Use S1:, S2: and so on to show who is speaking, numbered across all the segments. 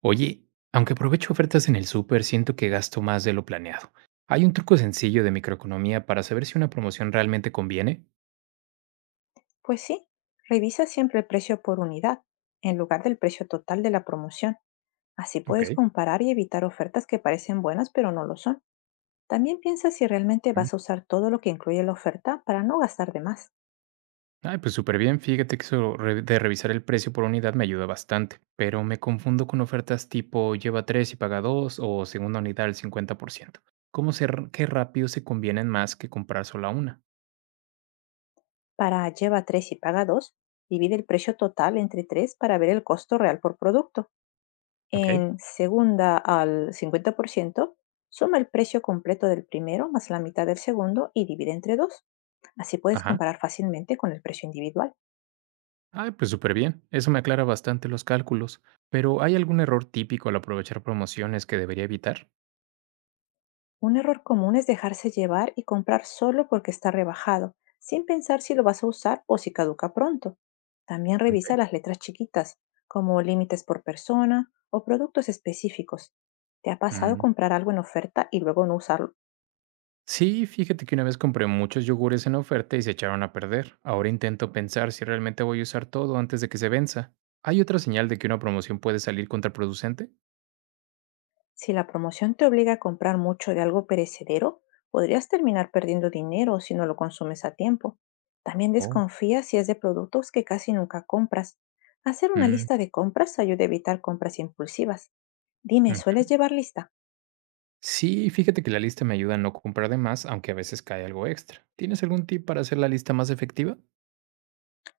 S1: Oye, aunque aprovecho ofertas en el súper, siento que gasto más de lo planeado. ¿Hay un truco sencillo de microeconomía para saber si una promoción realmente conviene?
S2: Pues sí, revisa siempre el precio por unidad, en lugar del precio total de la promoción. Así
S1: Ok.
S2: puedes comparar y evitar ofertas que parecen buenas pero no lo son. También piensa si realmente
S1: Mm.
S2: vas a usar todo lo que incluye la oferta para no gastar de más.
S1: Ay, pues súper bien. Fíjate que de revisar el precio por unidad me ayuda bastante, pero me confundo con ofertas tipo lleva 3 y paga 2 o segunda unidad al 50%. ¿Cómo qué rápido se convienen más que comprar sola una?
S2: Para lleva 3 y paga 2, divide el precio total entre 3 para ver el costo real por producto.
S1: ¿Ok?
S2: En segunda al 50%, suma el precio completo del primero más la mitad del segundo y divide entre 2. Así puedes
S1: Ajá.
S2: comparar fácilmente con el precio individual.
S1: Ay, pues súper bien. Eso me aclara bastante los cálculos. Pero ¿hay algún error típico al aprovechar promociones que debería evitar?
S2: Un error común es dejarse llevar y comprar solo porque está rebajado, sin pensar si lo vas a usar o si caduca pronto. También
S1: Okey.
S2: revisa las letras chiquitas, como límites por persona o productos específicos. ¿Te ha pasado
S1: Mm.
S2: comprar algo en oferta y luego no usarlo?
S1: Sí, fíjate que una vez compré muchos yogures en oferta y se echaron a perder. Ahora intento pensar si realmente voy a usar todo antes de que se venza. ¿Hay otra señal de que una promoción puede salir contraproducente?
S2: Si la promoción te obliga a comprar mucho de algo perecedero, podrías terminar perdiendo dinero si no lo consumes a tiempo. También
S1: Oh.
S2: desconfía si es de productos que casi nunca compras. Hacer una
S1: Mm.
S2: lista de compras ayuda a evitar compras impulsivas. Dime,
S1: Ujú.
S2: ¿sueles llevar lista?
S1: Sí, fíjate que la lista me ayuda a no comprar de más, aunque a veces cae algo extra. ¿Tienes algún tip para hacer la lista más efectiva?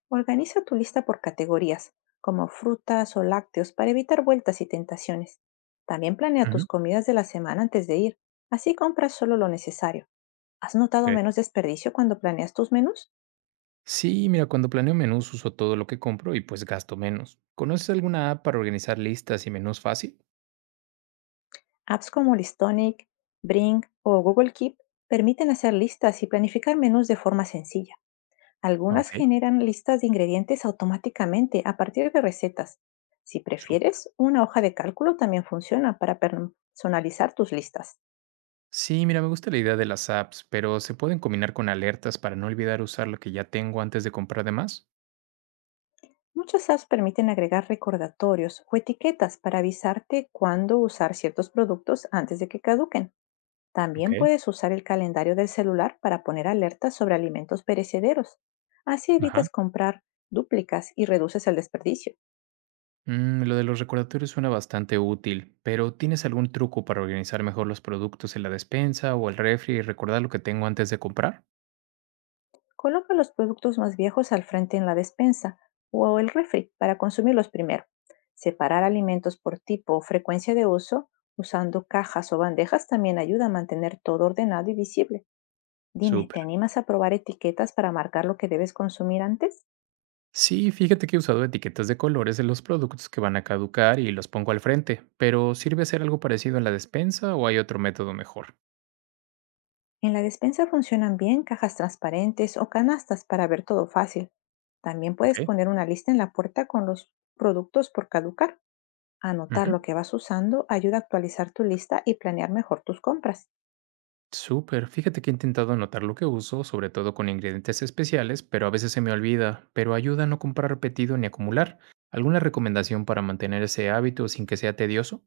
S2: Organiza tu lista por categorías, como frutas o lácteos, para evitar vueltas y tentaciones. También planea tus
S1: Ujú.
S2: comidas de la semana antes de ir. Así compras solo lo necesario. ¿Has notado
S1: Okey.
S2: menos desperdicio cuando planeas tus menús?
S1: Sí, mira, cuando planeo menús uso todo lo que compro y pues gasto menos. ¿Conoces alguna app para organizar listas y menús fácil?
S2: Apps como Listonic, Bring o Google Keep permiten hacer listas y planificar menús de forma sencilla. Algunas
S1: Okey.
S2: generan listas de ingredientes automáticamente a partir de recetas. Si prefieres, una hoja de cálculo también funciona para personalizar tus listas.
S1: Sí, mira, me gusta la idea de las apps, pero ¿se pueden combinar con alertas para no olvidar usar lo que ya tengo antes de comprar de más?
S2: Muchas apps permiten agregar recordatorios o etiquetas para avisarte cuándo usar ciertos productos antes de que caduquen.
S1: Ok.
S2: También puedes usar el calendario del celular para poner alertas sobre alimentos perecederos. Así
S1: Ajá.
S2: evitas comprar dúplicas y reduces el desperdicio.
S1: Mm, lo de los recordatorios suena bastante útil, pero ¿tienes algún truco para organizar mejor los productos en la despensa o el refri y recordar lo que tengo antes de comprar?
S2: Coloca los productos más viejos al frente en la despensa o el refri para consumirlos primero. Separar alimentos por tipo o frecuencia de uso usando cajas o bandejas también ayuda a mantener todo ordenado y visible. Dime,
S1: Súper.
S2: ¿te animas a probar etiquetas para marcar lo que debes consumir antes?
S1: Sí, fíjate que he usado etiquetas de colores en los productos que van a caducar y los pongo al frente, pero ¿sirve hacer algo parecido en la despensa o hay otro método mejor?
S2: En la despensa funcionan bien cajas transparentes o canastas para ver todo fácil. También
S1: Ok.
S2: puedes poner una lista en la puerta con los productos por caducar. Anotar
S1: Ujú.
S2: lo que vas usando ayuda a actualizar tu lista y planear mejor tus compras.
S1: Súper, fíjate que he intentado anotar lo que uso, sobre todo con ingredientes especiales, pero a veces se me olvida, pero ayuda a no comprar repetido ni acumular. ¿Alguna recomendación para mantener ese hábito sin que sea tedioso?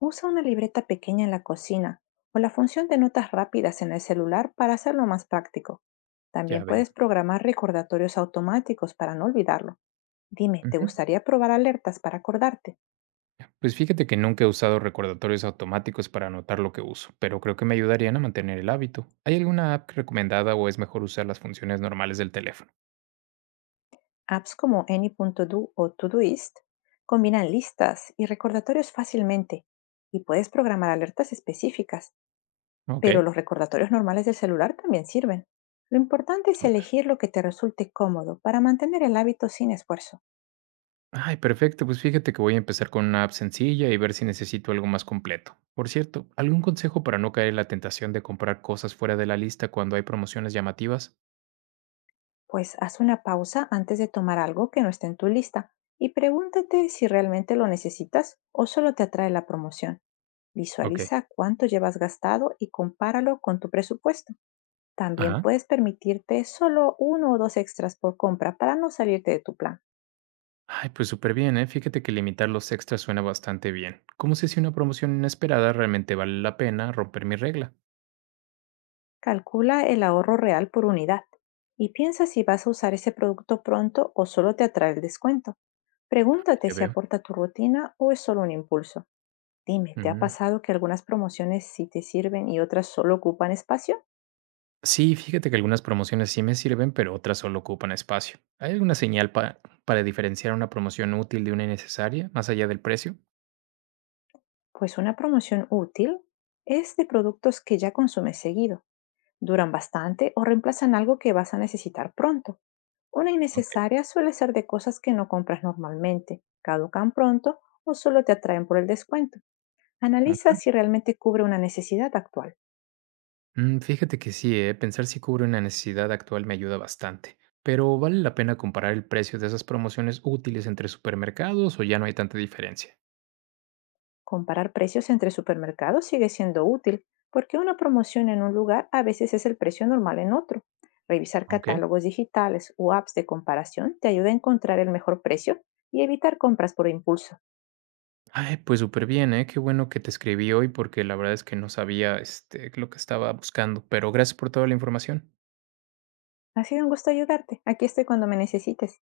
S2: Usa una libreta pequeña en la cocina o la función de notas rápidas en el celular para hacerlo más práctico.
S1: Ya
S2: También
S1: veo.
S2: puedes programar recordatorios automáticos para no olvidarlo. Dime, ¿te
S1: Ujú.
S2: gustaría probar alertas para acordarte?
S1: Pues fíjate que nunca he usado recordatorios automáticos para anotar lo que uso, pero creo que me ayudarían a mantener el hábito. ¿Hay alguna app recomendada o es mejor usar las funciones normales del teléfono?
S2: Apps como Any.do o Todoist combinan listas y recordatorios fácilmente y puedes programar alertas específicas,
S1: Ok.
S2: pero los recordatorios normales del celular también sirven. Lo importante es
S1: Súper.
S2: elegir lo que te resulte cómodo para mantener el hábito sin esfuerzo.
S1: Ay, perfecto. Pues fíjate que voy a empezar con una app sencilla y ver si necesito algo más completo. Por cierto, ¿algún consejo para no caer en la tentación de comprar cosas fuera de la lista cuando hay promociones llamativas?
S2: Pues haz una pausa antes de tomar algo que no esté en tu lista y pregúntate si realmente lo necesitas o solo te atrae la promoción.
S1: Ok.
S2: Visualiza cuánto llevas gastado y compáralo con tu presupuesto. También
S1: Ajá.
S2: puedes permitirte solo uno o dos extras por compra para no salirte de tu plan.
S1: Ay, pues súper bien, ¿eh? Fíjate que limitar los extras suena bastante bien. ¿Cómo sé si una promoción inesperada realmente vale la pena romper mi regla?
S2: Calcula el ahorro real por unidad y piensa si vas a usar ese producto pronto o solo te atrae el descuento. Pregúntate
S1: Ya
S2: si
S1: veo.
S2: aporta a tu rutina o es solo un impulso. Dime, ¿te ha
S1: Ujú.
S2: pasado que algunas promociones sí te sirven y otras solo ocupan espacio?
S1: Sí, fíjate que algunas promociones sí me sirven, pero otras solo ocupan espacio. ¿Hay alguna señal para diferenciar una promoción útil de una innecesaria, más allá del precio?
S2: Pues una promoción útil es de productos que ya consumes seguido, duran bastante o reemplazan algo que vas a necesitar pronto. Una innecesaria suele ser de cosas que no compras normalmente, caducan pronto o solo te atraen por el descuento. Analiza si
S1: Ok.
S2: realmente cubre una necesidad actual.
S1: Mm, fíjate que sí, pensar si cubre una necesidad actual me ayuda bastante, pero ¿vale la pena comparar el precio de esas promociones útiles entre supermercados o ya no hay tanta diferencia?
S2: Comparar precios entre supermercados sigue siendo útil porque una promoción en un lugar a veces es el precio normal en otro. Revisar
S1: Ok.
S2: catálogos digitales o apps de comparación te ayuda a encontrar el mejor precio y evitar compras por impulso.
S1: Ay, pues súper bien, ¿eh? Qué bueno que te escribí hoy porque la verdad es que no sabía lo que estaba buscando, pero gracias por toda la información.
S2: Ha sido un gusto ayudarte. Aquí estoy cuando me necesites.